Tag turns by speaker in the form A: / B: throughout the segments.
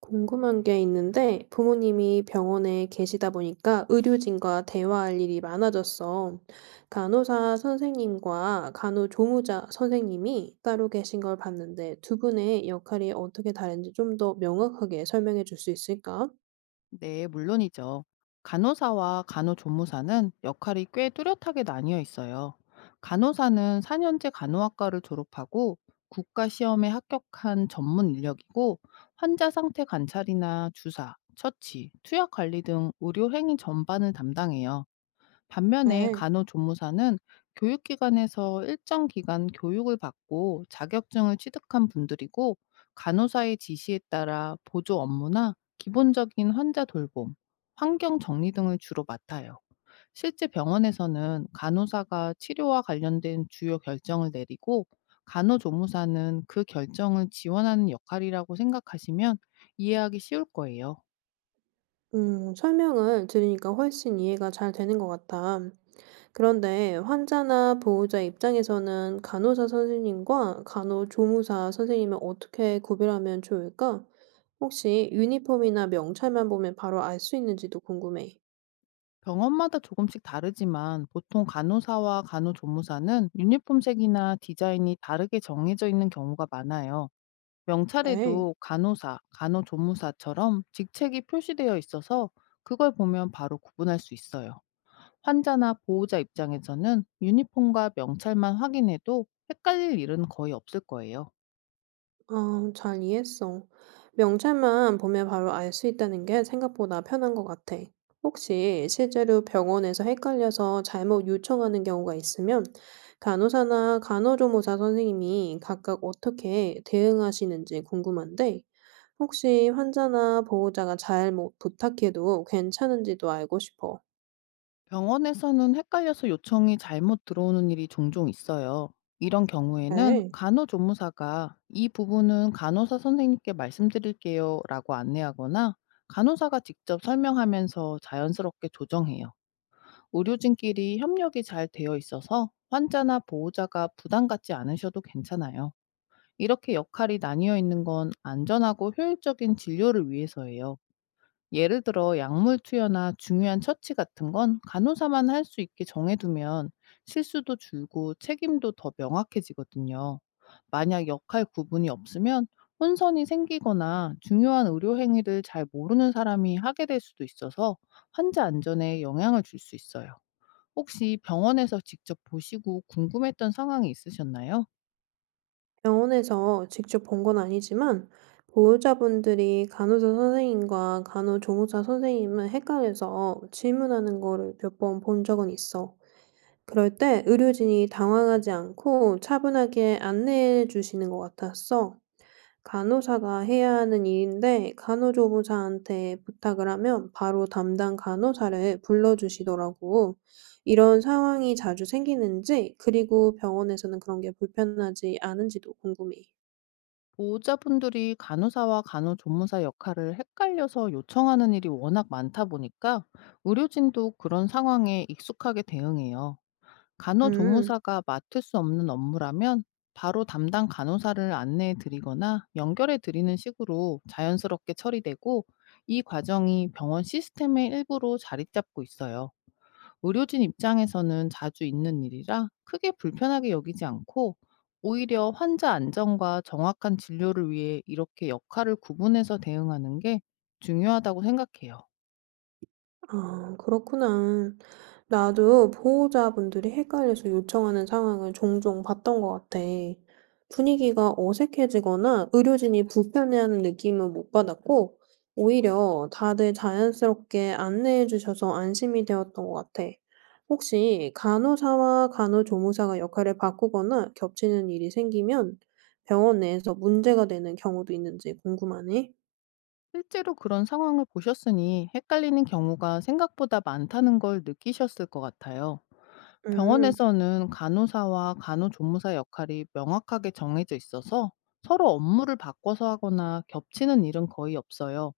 A: 궁금한 게 있는데 부모님이 병원에 계시다 보니까 의료진과 대화할 일이 많아졌어. 간호사 선생님과 간호조무사 선생님이 따로 계신 걸 봤는데 두 분의 역할이 어떻게 다른지 좀 더 명확하게 설명해 줄 수 있을까?
B: 네, 물론이죠. 간호사와 간호조무사는 역할이 꽤 뚜렷하게 나뉘어 있어요. 간호사는 4년제 간호학과를 졸업하고 국가 시험에 합격한 전문 인력이고, 환자 상태 관찰이나 주사, 처치, 투약 관리 등 의료 행위 전반을 담당해요. 반면에
A: 네.
B: 간호조무사는 교육기관에서 일정 기간 교육을 받고 자격증을 취득한 분들이고, 간호사의 지시에 따라 보조 업무나 기본적인 환자 돌봄, 환경 정리 등을 주로 맡아요. 실제 병원에서는 간호사가 치료와 관련된 주요 결정을 내리고, 간호조무사는 그 결정을 지원하는 역할이라고 생각하시면 이해하기 쉬울 거예요.
A: 설명을 들으니까 훨씬 이해가 잘 되는 것 같아. 그런데 환자나 보호자 입장에서는 간호사 선생님과 간호조무사 선생님을 어떻게 구별하면 좋을까? 혹시 유니폼이나 명찰만 보면 바로 알 수 있는지도 궁금해.
B: 병원마다 조금씩 다르지만 보통 간호사와 간호조무사는 유니폼색이나 디자인이 다르게 정해져 있는 경우가 많아요.
A: 네.
B: 명찰에도 간호사, 간호조무사처럼 직책이 표시되어 있어서 그걸 보면 바로 구분할 수 있어요. 환자나 보호자 입장에서는 유니폼과 명찰만 확인해도 헷갈릴 일은 거의 없을 거예요.
A: 아, 잘 이해했어. 명찰만 보면 바로 알 수 있다는 게 생각보다 편한 것 같아. 혹시 실제로 병원에서 헷갈려서 잘못 요청하는 경우가 있으면 간호사나 간호조무사 선생님이 각각 어떻게 대응하시는지 궁금한데, 혹시 환자나 보호자가 잘못 부탁해도 괜찮은지도 알고 싶어.
B: 병원에서는 헷갈려서 요청이 잘못 들어오는 일이 종종 있어요. 이런 경우에는
A: 네.
B: 간호조무사가 이 부분은 간호사 선생님께 말씀드릴게요 라고 안내하거나, 간호사가 직접 설명하면서 자연스럽게 조정해요. 의료진끼리 협력이 잘 되어 있어서 환자나 보호자가 부담 갖지 않으셔도 괜찮아요. 이렇게 역할이 나뉘어 있는 건 안전하고 효율적인 진료를 위해서예요. 예를 들어 약물 투여나 중요한 처치 같은 건 간호사만 할 수 있게 정해두면, 실수도 줄고 책임도 더 명확해지거든요. 만약 역할 구분이 없으면 혼선이 생기거나 중요한 의료 행위를 잘 모르는 사람이 하게 될 수도 있어서 환자 안전에 영향을 줄 수 있어요. 혹시 병원에서 직접 보시고 궁금했던 상황이 있으셨나요?
A: 병원에서 직접 본 건 아니지만 보호자분들이 간호사 선생님과 간호조무사 선생님을 헷갈려서 질문하는 거를 몇 번 본 적은 있어. 그럴 때 의료진이 당황하지 않고 차분하게 안내해 주시는 것 같았어. 간호사가 해야 하는 일인데 간호조무사한테 부탁을 하면 바로 담당 간호사를 불러주시더라고. 이런 상황이 자주 생기는지, 그리고 병원에서는 그런 게 불편하지 않은지도 궁금해.
B: 보호자분들이 간호사와 간호조무사 역할을 헷갈려서 요청하는 일이 워낙 많다 보니까 의료진도 그런 상황에 익숙하게 대응해요.
A: 음.
B: 간호조무사가 맡을 수 없는 업무라면 바로 담당 간호사를 안내해 드리거나 연결해 드리는 식으로 자연스럽게 처리되고, 이 과정이 병원 시스템의 일부로 자리 잡고 있어요. 의료진 입장에서는 자주 있는 일이라 크게 불편하게 여기지 않고, 오히려 환자 안전과 정확한 진료를 위해 이렇게 역할을 구분해서 대응하는 게 중요하다고 생각해요.
A: 아, 그렇구나. 나도 보호자분들이 헷갈려서 요청하는 상황을 종종 봤던 것 같아. 분위기가 어색해지거나 의료진이 불편해하는 느낌은 못 받았고, 오히려 다들 자연스럽게 안내해 주셔서 안심이 되었던 것 같아. 혹시 간호사와 간호조무사가 역할을 바꾸거나 겹치는 일이 생기면 병원 내에서 문제가 되는 경우도 있는지 궁금하네.
B: 실제로 그런 상황을 보셨으니 헷갈리는 경우가 생각보다 많다는 걸 느끼셨을 것 같아요.
A: 음.
B: 병원에서는 간호사와 간호조무사 역할이 명확하게 정해져 있어서 서로 업무를 바꿔서 하거나 겹치는 일은 거의 없어요.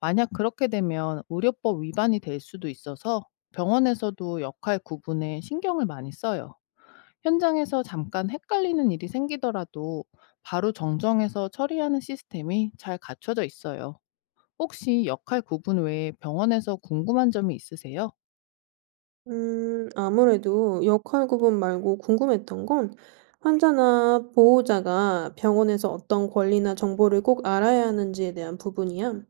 B: 만약 그렇게 되면 의료법 위반이 될 수도 있어서 병원에서도 역할 구분에 신경을 많이 써요. 현장에서 잠깐 헷갈리는 일이 생기더라도 바로 정정해서 처리하는 시스템이 잘 갖춰져 있어요. 혹시 역할 구분 외에 병원에서 궁금한 점이 있으세요?
A: 아무래도 역할 구분 말고 궁금했던 건 환자나 보호자가 병원에서 어떤 권리나 정보를 꼭 알아야 하는지에 대한 부분이야.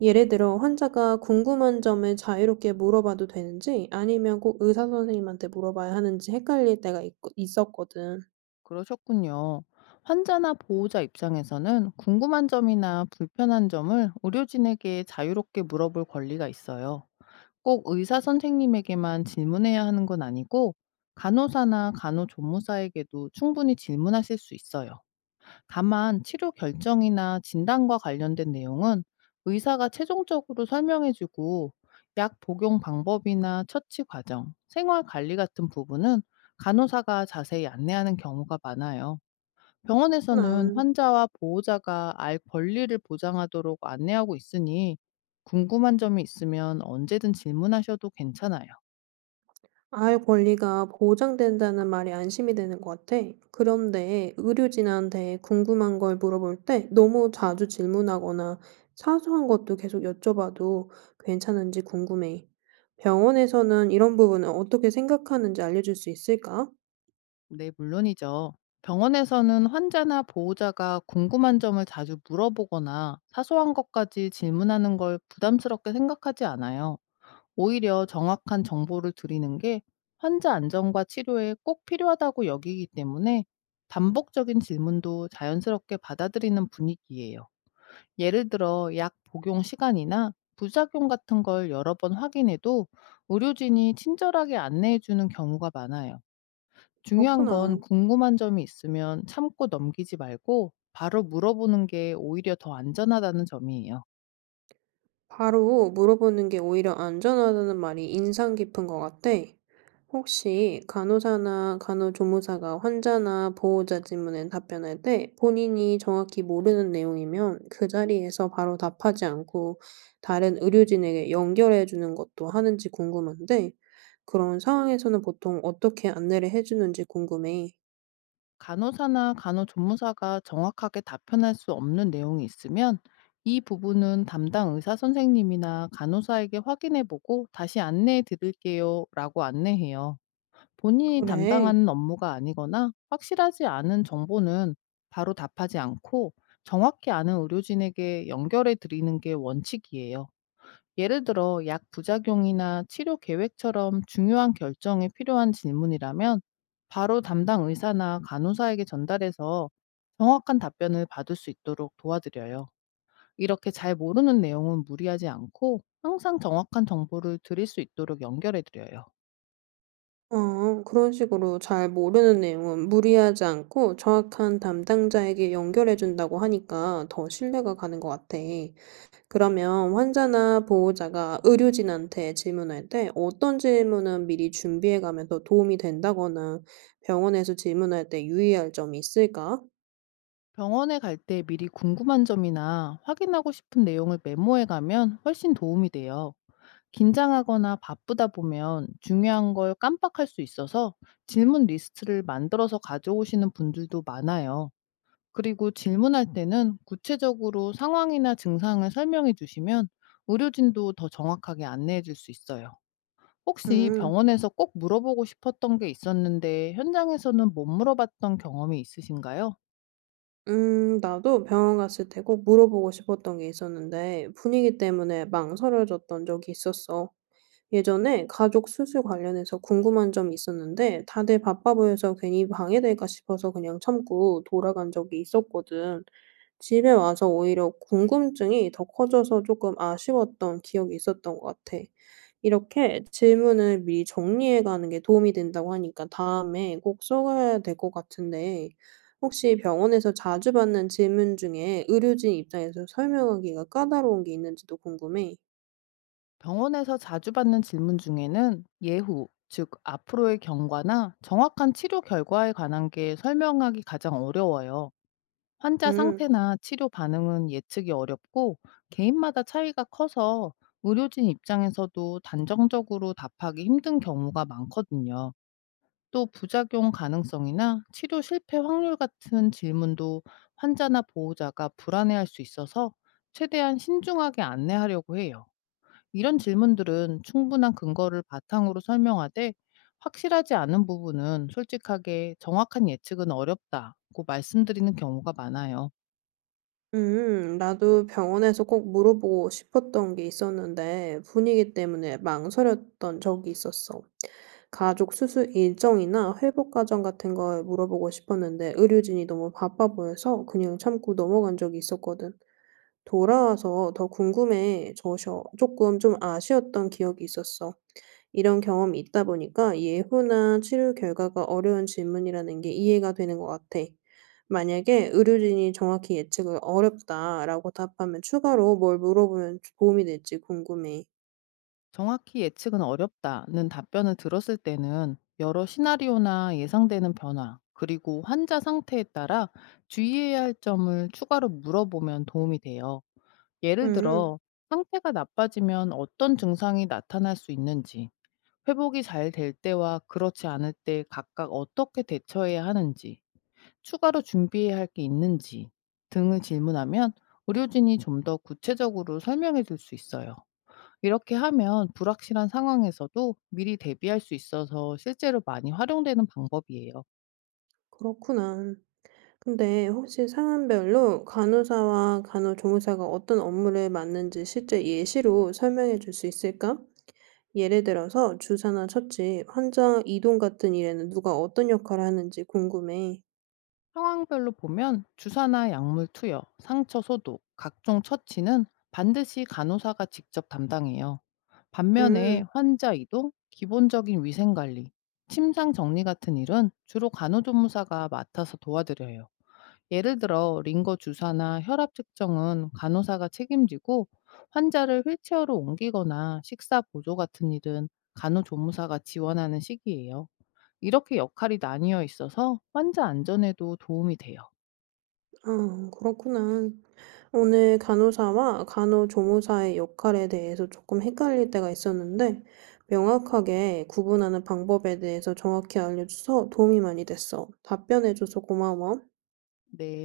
A: 예를 들어 환자가 궁금한 점을 자유롭게 물어봐도 되는지 아니면 꼭 의사 선생님한테 물어봐야 하는지 헷갈릴 때가 있었거든.
B: 그러셨군요. 환자나 보호자 입장에서는 궁금한 점이나 불편한 점을 의료진에게 자유롭게 물어볼 권리가 있어요. 꼭 의사 선생님에게만 질문해야 하는 건 아니고, 간호사나 간호조무사에게도 충분히 질문하실 수 있어요. 다만 치료 결정이나 진단과 관련된 내용은 의사가 최종적으로 설명해주고, 약 복용 방법이나 처치 과정, 생활 관리 같은 부분은 간호사가 자세히 안내하는 경우가 많아요. 병원에서는
A: 아,
B: 환자와 보호자가 알 권리를 보장하도록 안내하고 있으니 궁금한 점이 있으면 언제든 질문하셔도 괜찮아요.
A: 아의 권리가 보장된다는 말이 안심이 되는 것 같아. 그런데 의료진한테 궁금한 걸 물어볼 때 너무 자주 질문하거나 사소한 것도 계속 여쭤봐도 괜찮은지 궁금해. 병원에서는 이런 부분을 어떻게 생각하는지 알려줄 수 있을까?
B: 네, 물론이죠. 병원에서는 환자나 보호자가 궁금한 점을 자주 물어보거나 사소한 것까지 질문하는 걸 부담스럽게 생각하지 않아요. 오히려 정확한 정보를 드리는 게 환자 안전과 치료에 꼭 필요하다고 여기기 때문에 반복적인 질문도 자연스럽게 받아들이는 분위기예요. 예를 들어 약 복용 시간이나 부작용 같은 걸 여러 번 확인해도 의료진이 친절하게 안내해 주는 경우가 많아요. 중요한 건
A: 그렇구나.
B: 궁금한 점이 있으면 참고 넘기지 말고 바로 물어보는 게 오히려 더 안전하다는 점이에요.
A: 바로 물어보는 게 오히려 안전하다는 말이 인상 깊은 것 같아. 혹시 간호사나 간호조무사가 환자나 보호자 질문에 답변할 때 본인이 정확히 모르는 내용이면 그 자리에서 바로 답하지 않고 다른 의료진에게 연결해 주는 것도 하는지 궁금한데 그런 상황에서는 보통 어떻게 안내를 해주는지 궁금해.
B: 간호사나 간호조무사가 정확하게 답변할 수 없는 내용이 있으면 이 부분은 담당 의사 선생님이나 간호사에게 확인해 보고 다시 안내해 드릴게요 라고 안내해요. 본인이
A: 그래.
B: 담당하는 업무가 아니거나 확실하지 않은 정보는 바로 답하지 않고, 정확히 아는 의료진에게 연결해 드리는 게 원칙이에요. 예를 들어 약 부작용이나 치료 계획처럼 중요한 결정이 필요한 질문이라면 바로 담당 의사나 간호사에게 전달해서 정확한 답변을 받을 수 있도록 도와드려요. 이렇게 잘 모르는 내용은 무리하지 않고 항상 정확한 정보를 드릴 수 있도록 연결해 드려요.
A: 어, 그런 식으로 잘 모르는 내용은 무리하지 않고 정확한 담당자에게 연결해 준다고 하니까 더 신뢰가 가는 것 같아. 그러면 환자나 보호자가 의료진한테 질문할 때 어떤 질문은 미리 준비해 가면 더 도움이 된다거나 병원에서 질문할 때 유의할 점이 있을까?
B: 병원에 갈 때 미리 궁금한 점이나 확인하고 싶은 내용을 메모해 가면 훨씬 도움이 돼요. 긴장하거나 바쁘다 보면 중요한 걸 깜빡할 수 있어서 질문 리스트를 만들어서 가져오시는 분들도 많아요. 그리고 질문할 때는 구체적으로 상황이나 증상을 설명해 주시면 의료진도 더 정확하게 안내해 줄 수 있어요. 혹시
A: 음.
B: 병원에서 꼭 물어보고 싶었던 게 있었는데 현장에서는 못 물어봤던 경험이 있으신가요?
A: 나도 병원 갔을 때 꼭 물어보고 싶었던 게 있었는데 분위기 때문에 망설여졌던 적이 있었어. 예전에 가족 수술 관련해서 궁금한 점이 있었는데 다들 바빠 보여서 괜히 방해될까 싶어서 그냥 참고 돌아간 적이 있었거든. 집에 와서 오히려 궁금증이 더 커져서 조금 아쉬웠던 기억이 있었던 것 같아. 이렇게 질문을 미리 정리해 가는 게 도움이 된다고 하니까 다음에 꼭 써가야 될 것 같은데 혹시 병원에서 자주 받는 질문 중에 의료진 입장에서 설명하기가 까다로운 게 있는지도 궁금해.
B: 병원에서 자주 받는 질문 중에는 예후, 즉 앞으로의 경과나 정확한 치료 결과에 관한 게 설명하기 가장 어려워요. 환자
A: 음.
B: 상태나 치료 반응은 예측이 어렵고 개인마다 차이가 커서 의료진 입장에서도 단정적으로 답하기 힘든 경우가 많거든요. 또 부작용 가능성이나 치료 실패 확률 같은 질문도 환자나 보호자가 불안해할 수 있어서 최대한 신중하게 안내하려고 해요. 이런 질문들은 충분한 근거를 바탕으로 설명하되, 확실하지 않은 부분은 솔직하게 정확한 예측은 어렵다고 말씀드리는 경우가 많아요.
A: 나도 병원에서 꼭 물어보고 싶었던 게 있었는데 분위기 때문에 망설였던 적이 있었어. 가족 수술 일정이나 회복 과정 같은 걸 물어보고 싶었는데 의료진이 너무 바빠 보여서 그냥 참고 넘어간 적이 있었거든. 돌아와서 더 궁금해져서 조금 좀 아쉬웠던 기억이 있었어. 이런 경험이 있다 보니까 예후나 치료 결과가 어려운 질문이라는 게 이해가 되는 것 같아. 만약에 의료진이 정확히 예측을 어렵다라고 답하면 추가로 뭘 물어보면 도움이 될지 궁금해.
B: 정확히 예측은 어렵다는 답변을 들었을 때는 여러 시나리오나 예상되는 변화, 그리고 환자 상태에 따라 주의해야 할 점을 추가로 물어보면 도움이 돼요. 예를
A: 음,
B: 들어, 상태가 나빠지면 어떤 증상이 나타날 수 있는지, 회복이 잘 될 때와 그렇지 않을 때 각각 어떻게 대처해야 하는지, 추가로 준비해야 할 게 있는지 등을 질문하면 의료진이 좀 더 구체적으로 설명해 줄 수 있어요. 이렇게 하면 불확실한 상황에서도 미리 대비할 수 있어서 실제로 많이 활용되는 방법이에요.
A: 그렇구나. 근데 혹시 상황별로 간호사와 간호조무사가 어떤 업무를 맡는지 실제 예시로 설명해 줄 수 있을까? 예를 들어서 주사나 처치, 환자 이동 같은 일에는 누가 어떤 역할을 하는지 궁금해.
B: 상황별로 보면 주사나 약물 투여, 상처 소독, 각종 처치는 반드시 간호사가 직접 담당해요. 반면에
A: 음.
B: 환자 이동, 기본적인 위생 관리, 침상 정리 같은 일은 주로 간호조무사가 맡아서 도와드려요. 예를 들어 링거 주사나 혈압 측정은 간호사가 책임지고, 환자를 휠체어로 옮기거나 식사 보조 같은 일은 간호조무사가 지원하는 시기예요. 이렇게 역할이 나뉘어 있어서 환자 안전에도 도움이 돼요.
A: 아, 그렇구나. 오늘 간호사와 간호조무사의 역할에 대해서 조금 헷갈릴 때가 있었는데, 명확하게 구분하는 방법에 대해서 정확히 알려줘서 도움이 많이 됐어. 답변해줘서 고마워.
B: 네.